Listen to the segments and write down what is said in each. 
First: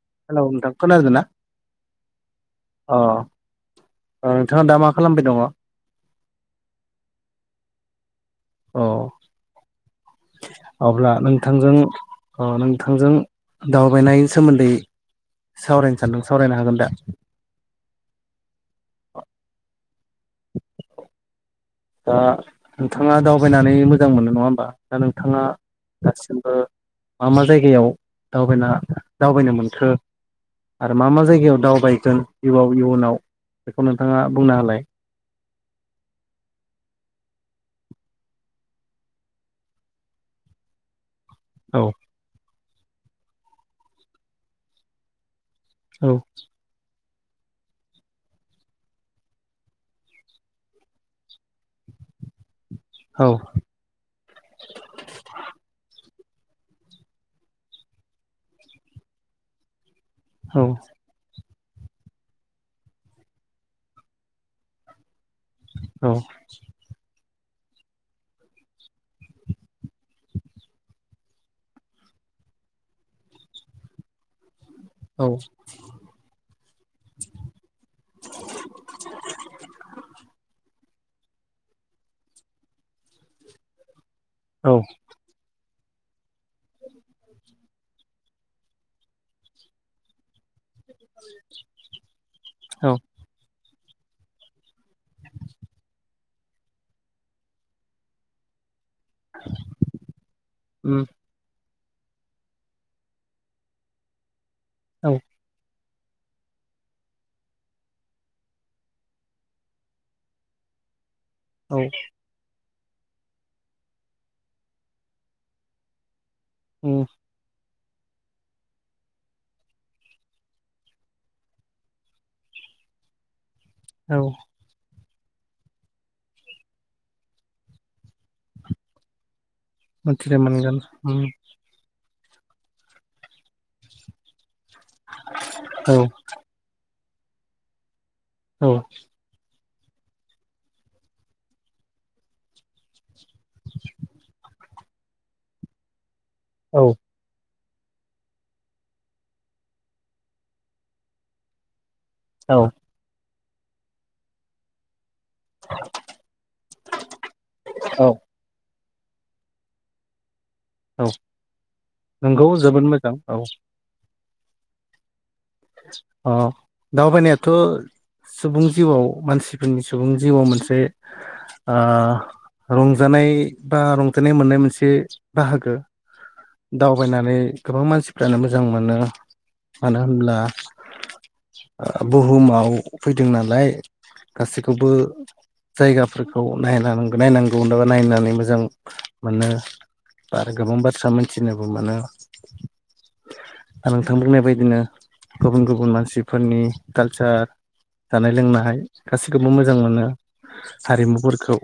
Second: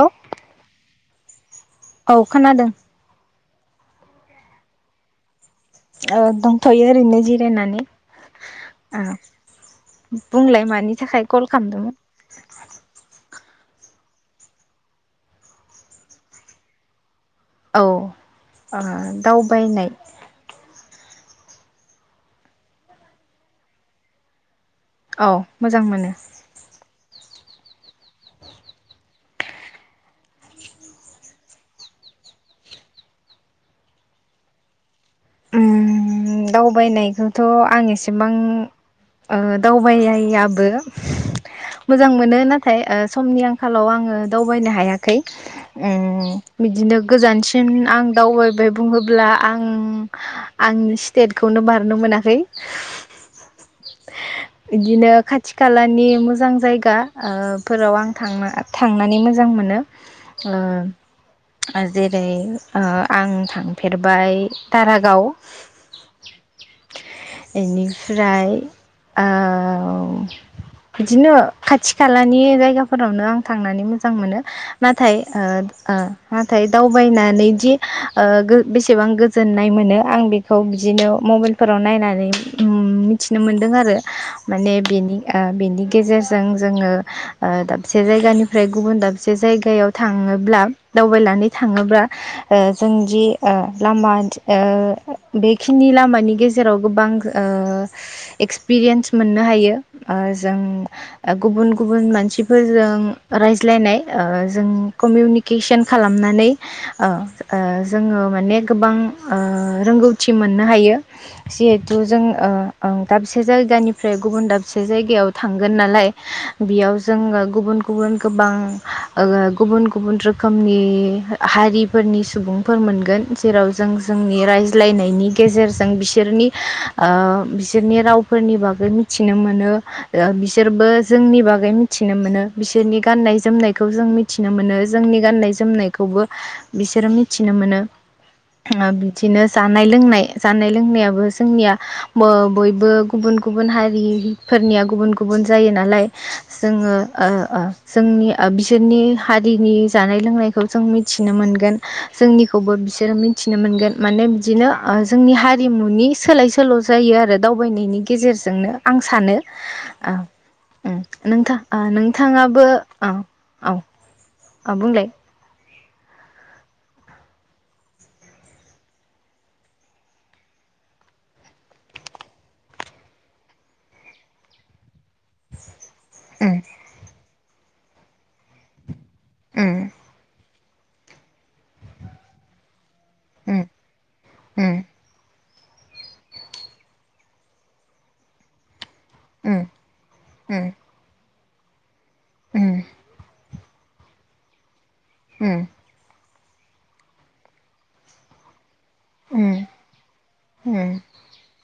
औ हेलौ नोंथां खोनादोंना? औ खोनादों अ। नोंथाङा दा मा खालामबाय दङ? औ दंथ'यो ओरैनो जिरायनानै। अ ओ बुंलाय मानि अब्ला थाखाय कल नोंथांजों खालामदोंमोन अ नोंथांजों दावबायनायनि सोमोन्दै सावरायनो सानदों सावरायनो हागोन दा? औ आ दावबायनाय दा नोंथाङा दावबायनानै मोजां मोनो नङा होमबा? दा औ नोंथाङा मोजां मोनो दासिमबो मा- मा जायगायाव दावबायना दावबायनो मोनखो? आरो मा- मा जायगायाव दावबायगोन जिउवाव इयुनाव बेखौ नोंथाङा बुंना होलाय। उम दावबायनायखौथ' आं एसेबां ओ दावबायाबो। औ मोजां मोनो नाथाय समनि आंखालाव आङो दावबायनो हायाखै। ओ औ बिदिनो गोजानसिन आं दावबायबाय बुङोब्ला आं- आं स्टेटखौनो बारनो मोनाखै। औ बिदिनो खाथि- खालानि [unintelligible] [unintelligible] जायगाफोराव आं थांनो- थांनानै मोजां मोनो। औ ओ जेरै आं थांफेरबाय दारागाव, [unintelligible] बेनिफ्राय ओ बिदिनो खाथि-खालानि जायगाफोरावनो आं थांनानै मोजां मोनो। नाथाय औ ओ -ओ नाथाय दावबायनानै दि बेसेबां गोजोननाय मोनो आं बेखौ बिदिनो मबाइलफोराव नायनानै मिथिनो मोनदों आरो। माने औ बेनि आ बेनि गेजेरजों जोङो ओ दाबसे जायगानिफ्राय गुबुन दाबसे जायगायाव थाङोब्ला दावबायनानै थाङोब्ला औ जोंदि ओ लामा ओ बे खिनि लामानि गेजेराव गोबां ओ एक्स पिरियेन्स मोननो हायो, जों उम गुबुन- गुबुन मानसिफोरजों रायज्लायनाय जों औ कमिउनिकेसन खालामनानै ओ -ओ जोङो माने गोबां ओ रोंगौ [unintelligible] मोननो हायो। औ जिहेथु जों ओम दाबसे जायगानिफ्राय गुबुन दाबसे जायगायाव थांगोन नालाय। बेयाव उम जोङो गुबुन गुबुन गोबां ओ गुबुन -गुबुन रोखोमनि हारिफोरनि सुबुंफोर मोनगोन जेराव जों औ जोंनि [unintelligible] [unintelligible] गेजेरजों बिसोरनि- बिसोरनि रावफोरनि बागै मिथिनो [unintelligible] [unintelligible] ओ मिथिनो मोनगोन बिसोरबो उम जोंनि बागै मिथिनो मोनो बिसोरनि गाननाय- जोमनायखौ जों मिथि मिथिनो मोनो जोंनि गाननाय औ -जोमनायखौबो बिसोरो मिथिनो मोनो। औ [unintelligible] बिदिनो जानाय- लोंनाय जानाय -लोंनायाबो जोंनिया बयबो गुबुन- गुबुन हारिफोरनिया गुबुन- गुबुन जायो नालाय औ जोङो ओ -ओ जोंनि बिसोरनि हारिनि जानाय -लोंनायखौ जों मिथिनो मोनगोन। जोंनिखौबो बिसोरो मिथिनो मोनगोन माने बिदिनो ओ जोंनि हारिमुनि सोलाय सोल' जायो आरो दावबायनायनि औ गेजेरजोंनो। आं सानो ओ उम औ नोंथां नंगौ नोंथाङाबो जोबोद अ मोजां -अ औ -औ बुंलाय। अ दावबायनायाथ' सुबुं जिउआव मानसिफोरनि सुबुं जिउआव मोनसे ओ रंजानाय बा रंजानाय मोननाय मोनसे बाहागो। उम दावबायनानै गोबां मानसिफ्रानो मोजां मोनो मानो होनब्ला ओ बुहुमाव फैदों उम नालाय उम गासैखौबो जायगाफोरखौ नायना नायनांगौ होनाबा नायनानै मोजां मोनो उम उम आरो गोबां बाथ्रा मोनथिनोबो मोनो। उम आरो नोंथां बुंनाय बायदिनो गुबुन उम गुबुन मानसि फोरनि कालसार जानाय लोंनाय उम गासिखौबो मोजां मोनो उम हारिमुफोरखौ।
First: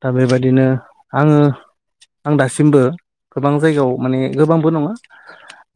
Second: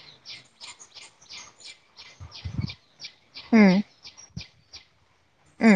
दा बेबायदिनो आंङो आं दासिमबो गोबां जायगायाव माने गोबांबो नंङा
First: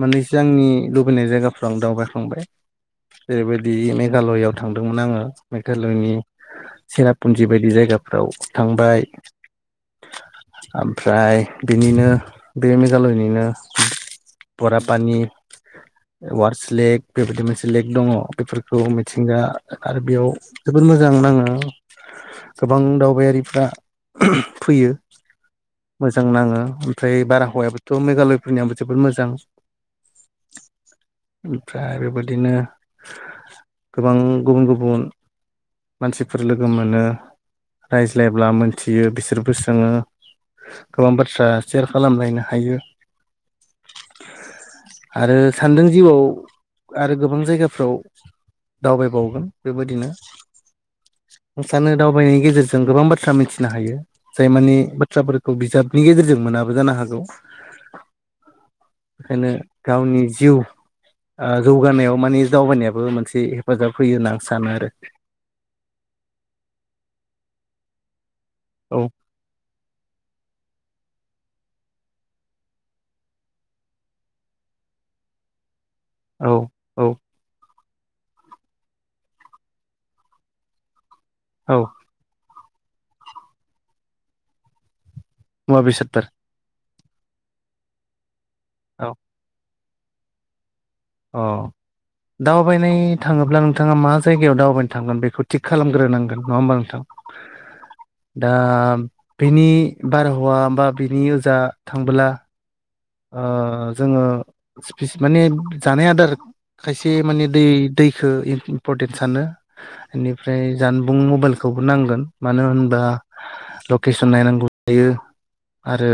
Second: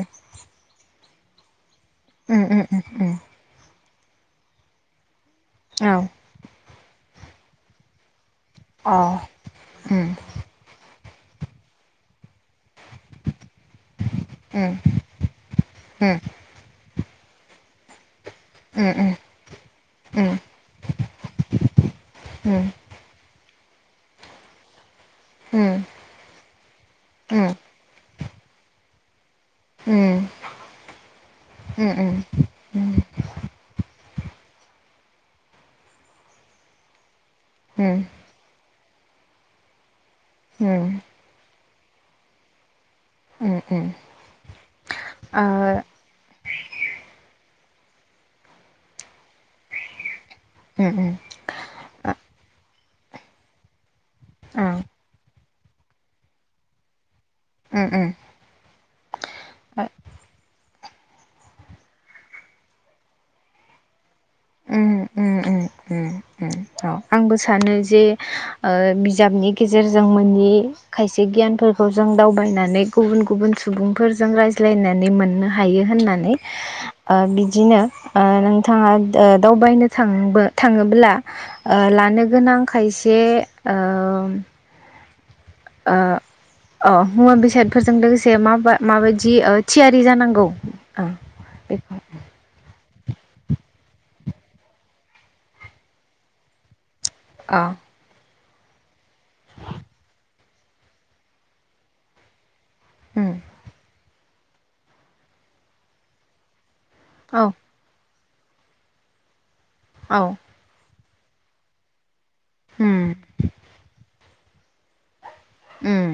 माने जे आंनि लुबैनाय जायगाफ्राव आं दावबायखांबाय उम उम उम जेरैबायदि मेघालयआव थांदोंमोन आंङो औ मेघालयनि सेरापुन्जि बायदि जायगाफ्राव अ थांबाय उम उम ओमफ्राय बिनिनो बे मेघालयनिनो उम बरापानि उम वारस लेक बेबायदि मोनसे लेक दंङ। बेफोरखौ मिथिंगा आरो बेयाव उम जोबोद मोजां नांङो उम गोबां दावबायारिफ्रा फैयो मोजां नांङो ओमफ्राय उम ओ बारहावायाबोथ' मेघालय फोरनियाबो जोबोद मोजां। उम। ओमफ्राय बेबायदिनो गोबां गुबुन गुबुन मानसिफोर लोगो मोनो रायज्लायब्ला मोन थियो बिसोरबो सोङो गोबां बाथ्रा सेयार खालामलायनो हायो। उम उम ओ सान्दों जिउआव आरो गोबां जायगाफ्राव दावबायबावगोन बेबायदिनो। ओ आं सानो दावबायनायनि गेजेरजों गोबां बाथ्रा मिथिनो हायो जाय मानि बाथ्राफोर खौ बिजाबनि गेजेरजों मोनाबो जानो हागौ उम उम बेखायनो ओ गावनि जिउ ओ जौगानायाव माने दावबायनायाबो मोनसे हेफाजाब फैयो होननानै आं सानो आरो। उम उम उम उम उम औ आंबो सानो जे ओ औ बिजाबनि गेजेरजों मोनि खायसे गियानफोरखौ जों दावबायनानै गुबुन गुबुन सुबुंफोरजों रायज्लाय लायनानै मोननो हायो होननानै औ औ ओ बिदिनो ओ नोंथांङा ओ दावबायनो थांबो थाङोब्ला औ ओ लानो गोनां खायसे ओ मुवा बेसाद फोर अ मुवा बेसादफोरजों लोगोसे मा बा औ माबायदि ओ थियारि जानांगौ? ओ अ बेखौ दावबायनाय थांङोब्ला नोंथांङा मा जायगायाव दावबायनो थांगोन बेखौ थिग खालामग्रोनांगोन नंङा होमबा नोंथां? अ दा बिनि बारहावा बा बिनि ओजा थांबोला उम ओ जोंङो [unintelligible] माने जानाय आदार खायसे औ माने दै दैखौ इम्परटेन सानो औ इनिफ्राय जान बुं मबाइलखौबो नांगोन मानो उम होनबा लकेसन नायनांगौ जायो। आरो उम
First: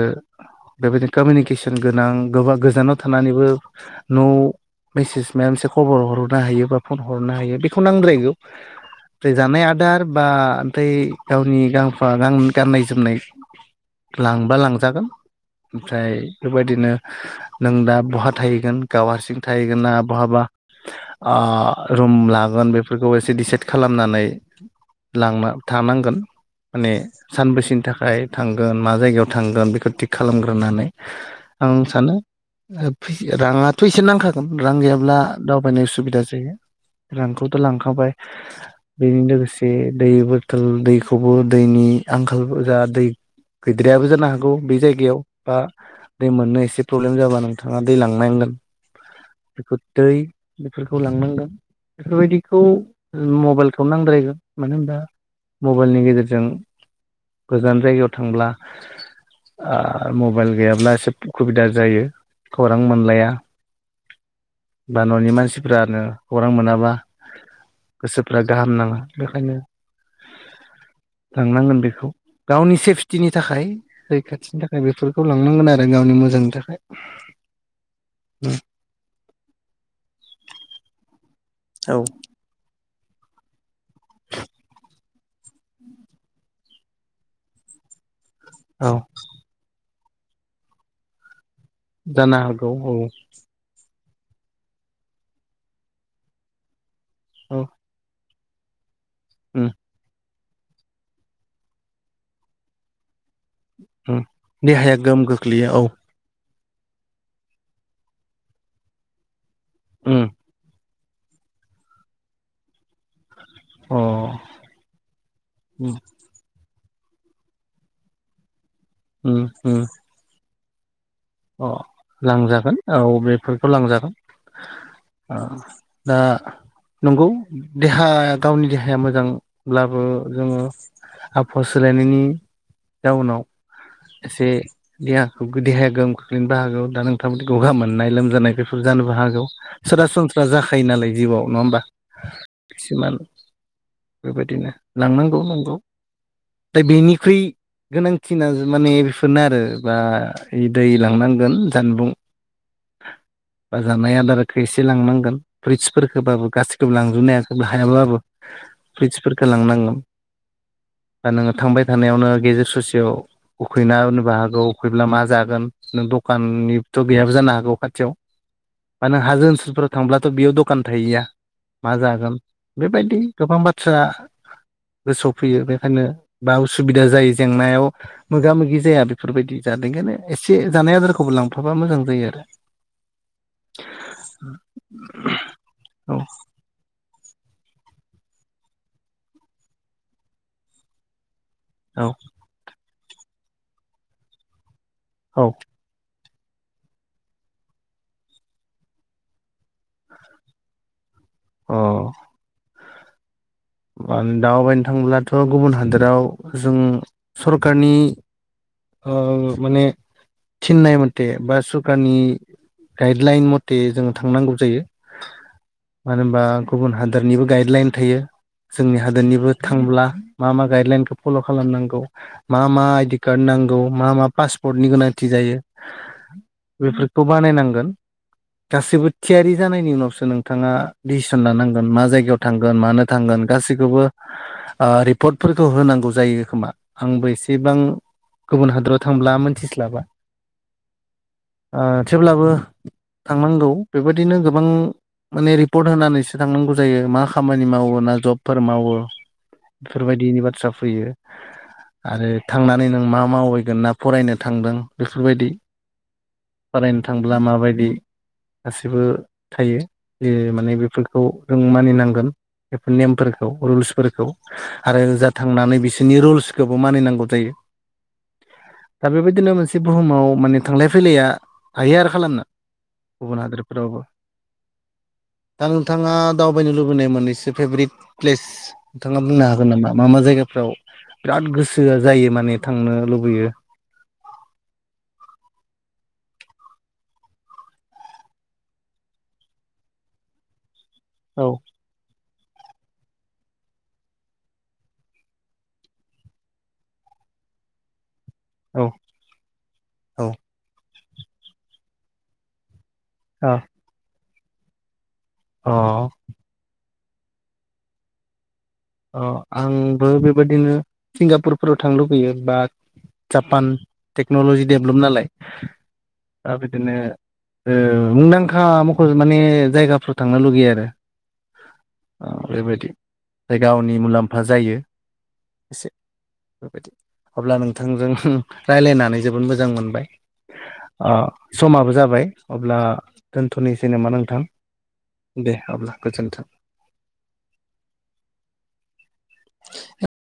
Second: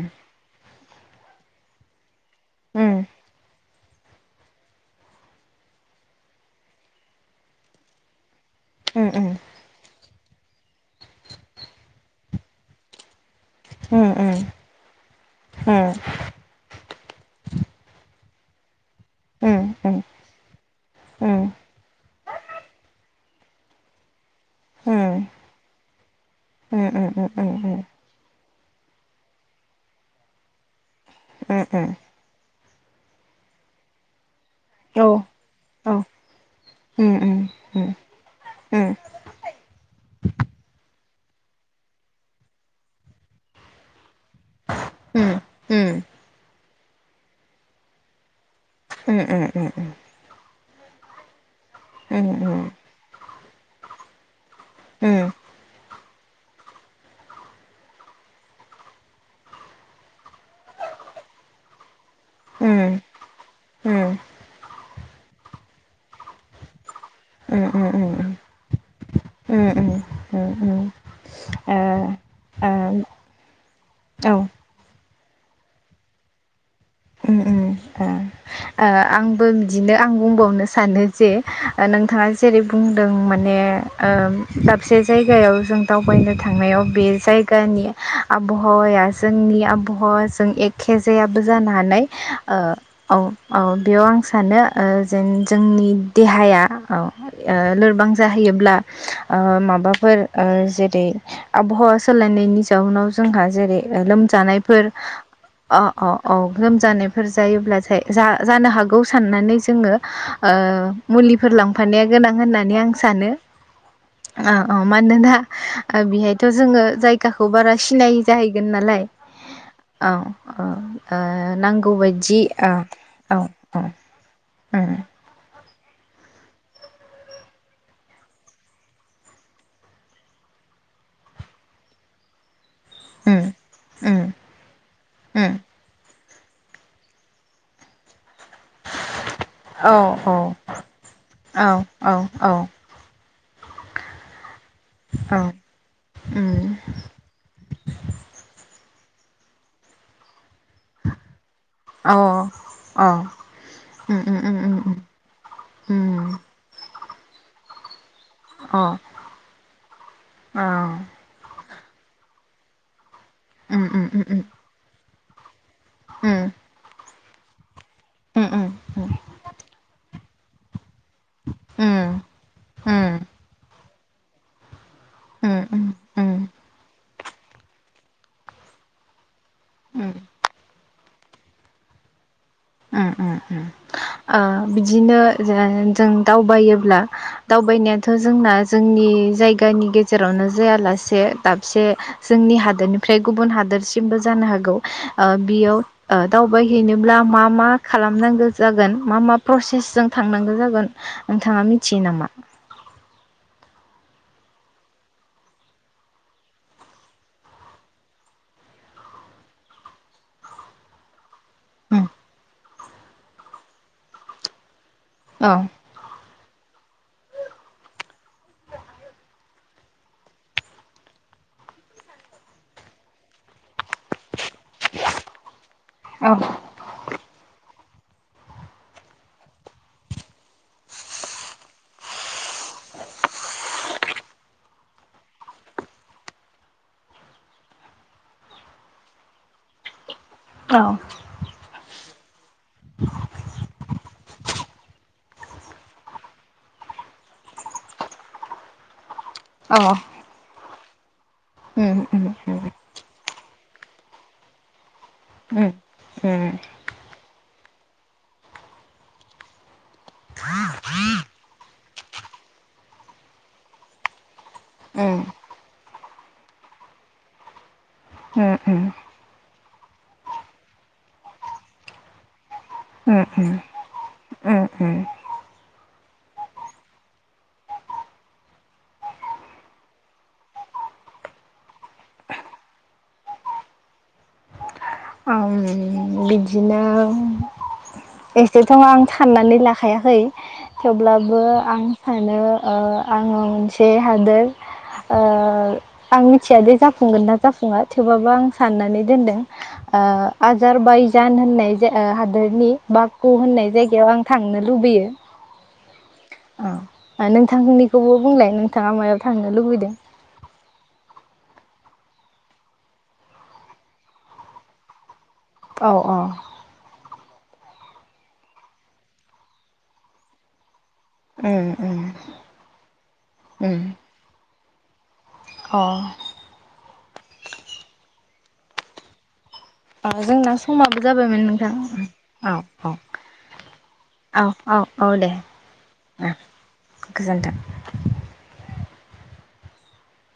बेबायदिनो कमिउनिकेसन गोनां गोबां उम गोजानाव थानानैबो न'आव मेसेज माबा मोनसे खबर हरनो हायो बा फन हरनो हायो बेखौ नांद्रायगौ। बे जानाय आदार बा दै गावनि गांफा गां गाननाय जोमनाय लांबा लांजागोन ओमफ्राय बेबायदिनो नों दा बहा थाहैगोन? गाव हारसिं थाहैगोन ना बहाबा ओ रुम लागोन बेफोरखौ एसे डिसाइद खालामनानै लांना थानांगोन माने सानबैसेनि थाखाय थांगोन मा जायगायाव थांगोन बेखौ थिग खालामग्रोनानै। आं सानो ओ फै राङाथ' एसे नांखागोन रां गैयाब्ला दावबायनाय उसुबिदा जायो। रांखौथ' लांखाबाय औ बेजों लोगोसे दै बथल दैखौ बो दैनि आंखाल जा दै गैद्रायाबो जानो हागौ बे जायगायाव बा दै मोननो एसे प्रब्लेम जाबा नोंथाङा दै लांनांगोन। उम उम बेखौ उम उम। दै बेफोरखौ लांनांगोन बेफोरबायदिखौ मबाइलखौ नांद्रायगोन। मानो होनबा मबाइलनि गेजेर जों गोजान जायगायाव थां ब्ला ओ म बाइल गैयाब्ला एसे उसुबिदा जायो। खौरां ओम मोनलाया ओम। बा न'नि मानसिफोरानो खौरां मोनाबा गोसोफ्रा गाहाम नाङा बेखायनो थांनांगोन बेखौ गावनि सेफटिनि थाखाय रैखाथिनि थाखाय बेफोरखौ लांनांगोन आरो गावनि मोजांनि थाखाय। ओम ओम ओ। ओ आंबो बिदिनो आं बुंबावनो सानो जे नोंथाङा जेरै बुंदों माने ओ दाबसे जायगायाव जों दावबायनो थांनायाव बे जायगानि औ आबहावाया जोंनि आब हावाजों एखे जायाबो जानो हानाय। जानो हागौ ओ औ औ। बेयाव आं सानो ओ जेन जोंनि देहाया औ ओ लोरबां जाहैयोब्ला ओ औ माबाफोर ओ जेरै आबहावा सोलायनायनि जाउनाव जोंहा जेरै लोमजानायफोर देहाया गोहोम गोग्लैयो अ अ औ लोमजानायफोर जायोब्लाथाय जा जानो हागौ साननानै जोङो औ ओ मुलिफोर लांफानाया गोनां होननानै आं सानो। औ औ मानोना ओ बेहायथ' जोङो जायगाखौ बारा सिनाय जाहैगोन नालाय? अ औ औ। ओ अ नांगौ बायदि लांजागोन औ बेेफोरखौ लांजागोन उम अ। दा नंगौ देहा गावनि देहाया मोजांब्लाबो जोङो आबहावा सोलायनायनि जाउनाव उम एसे देहाखौ उम देहाया गोहोम गोग्लैनोबो हागौ। दा नोंथां बादि गगा मोननाय लोमजानाय बेफोर जानोबो हागौ उम औ सरासनस्रा जाखायो नालाय जिउआव नङा औ होमबा? औ खिसुमान बेबायदिनो लांनांगौ औ नंगौ उम दा बेनिख्रुइ गोनांथिना जों माने बेफोरनो आरो बा दै लांनांगोन। जानबुं औ। बा जानाय आदारखौ एसे उम लांनांगोन उम फ्रुइटसफोरखौबाबो गासिखोबो लां रुनायासो हायाबाबो अ फ्रुइटफोरखौ लांनांगोन अ बा नोङो थांबाय थानायावनो गेजेर ससेयाव उम उखैना उम उम होनबो उम हागौ उखैब्ला मा जागोन? नों उम दखाननिबोथ' गैयाबो जानो हागौ खाथियाव बा नों हाजो ओनसोलफोराव थांब्ला बेयाव दखान थाहैया मा जागोन बेबायदि गोबां बाथ्रा गोसोआव फैयो बेखायनो बा उसुबिदा जायो जेंनायाव मोगा मोगि जाया बेफोरबायदि [unintelligible] एसे जानाय आदारखौबो लांफाबा मोजां जायो आरो ओं ओं ओं ओ बिदिनो जों आरो दावबायोब्ला दावबायनायाथ' जोंना जोंनि जायगानि गेजेरावनो जायालासे दाबसे औ जोंनि हादोरनिफ्राय गुबुन हादोरसिमबो जानो हागौ ओ औ बियाव ओ दावबायहैनोब्ला मा मा खालामनांगौ जागोन मा मा प्रसेस जों थांनांगौ जागोन नोंथाङा मिथियो नामा? उम दावबायनो थांब्लाथ' गुबुन हादोराव जों सरखारनि ओ माने थिन्नायनाय मथे बा उम सरखारनि गाइडलाइन मथे जोङो थांनांगौ जायो। औ मानो होनबा गुबुन हादरनिबो गाइडलाइन थायो। जोंनि हादोरनिबो थांब्ला मा मा गाइडलाइनखौ फल' खालामनांगौ मा मा आइडि कार्ड नां नांगौ मा मा पासपर्टनि गोनांथि जायो औ बेफोरखौ बानायनांगोन। [inaudible] गासैबो थियारि जानायनि उनावसो नोंथाङा दिसिसन लानांगोन मा जायगायाव थांगोन मानो थांगोन गासैखौबो ओ रिपर्टफोरखौ होनांगौ जायो खोमा आंबो एसेबां गुबुन हादराव थांब्ला मोनथिस्लाबा। औ। ओ थेवब्लाबो थांनांगौ बेबायदिनो गोबां माने रिपर्ट होनानैसो थांनांगौ जायो मा खामानि मावो मा जबफोर मावो बेफोरबायदिनि बाथ्रा फैयो। उम उम उम आरो थांनानै नों मा मावैगोन ना फरायनो थांदों बेफोरबायदि। उम फरायनो थांब्ला माबायदि गासिबो थायो माने बेफोरखौ जों मानिनांगोन। बेफोर नेमफोरखौ रुल्सफोरखौ आरो उम ओजा थांनानै बिसोरनि रुल्सखौबो मानिनांगौ जायो। उम उम दा बेबायदिनो मोनसे बुहुमाव माने थांलाय फैलाया हायो आरो खालामनो उम गुबुन हादरफोरावबो। उम उम दा नोंथाङा दावबायनो लुबैनाय मोननैसो फेभरेट प्लेस नोंथाङा बुंनो हागोन नामा मा मा जायगा? औ बिराद गोसोआ जायो माने थांनो लुबैयो। औं बिदिनो एसेथ' आं साननानै लाखायाखै। थेवब्लाबो औ आं सानो ओ आङो मोनसे हादोर ओ आं मिथियादे जाफुंगोन ना जाफुङा थेवबाबो आं औ साननानै दोनदों ओ औ आजार बायजान होननाय ज हादोरनि बागु अ होननाय जायगायाव आं थांनो लुबैयो। अ। औ नोंथांनिखौबो बुंलाय नों अ आंबो बेबायदिनो सिंगापुर फोराव थां लुबैयो बा जापान टेक्न'लजि डेभलप नालाय औ औ ओ बिदिनो ओ मुंदांखा मख माने जायगाफ्राव थांनो लुगैयो आरो। उम उम। थाय उम गावनि मुलाम्फा जायो एसे अ बेबायदि अब्ला नोंथांजों रायज्लायनानै जोब मोजां मोनबाय अ जोंना समाबो जाबायमोन नोंथां समाबो जाबाय औ अब्ला दोनथनोसै नामा नोंथां औ औ औ दे अब्ला गोजोन्थों गोजोन्थों [inaudible]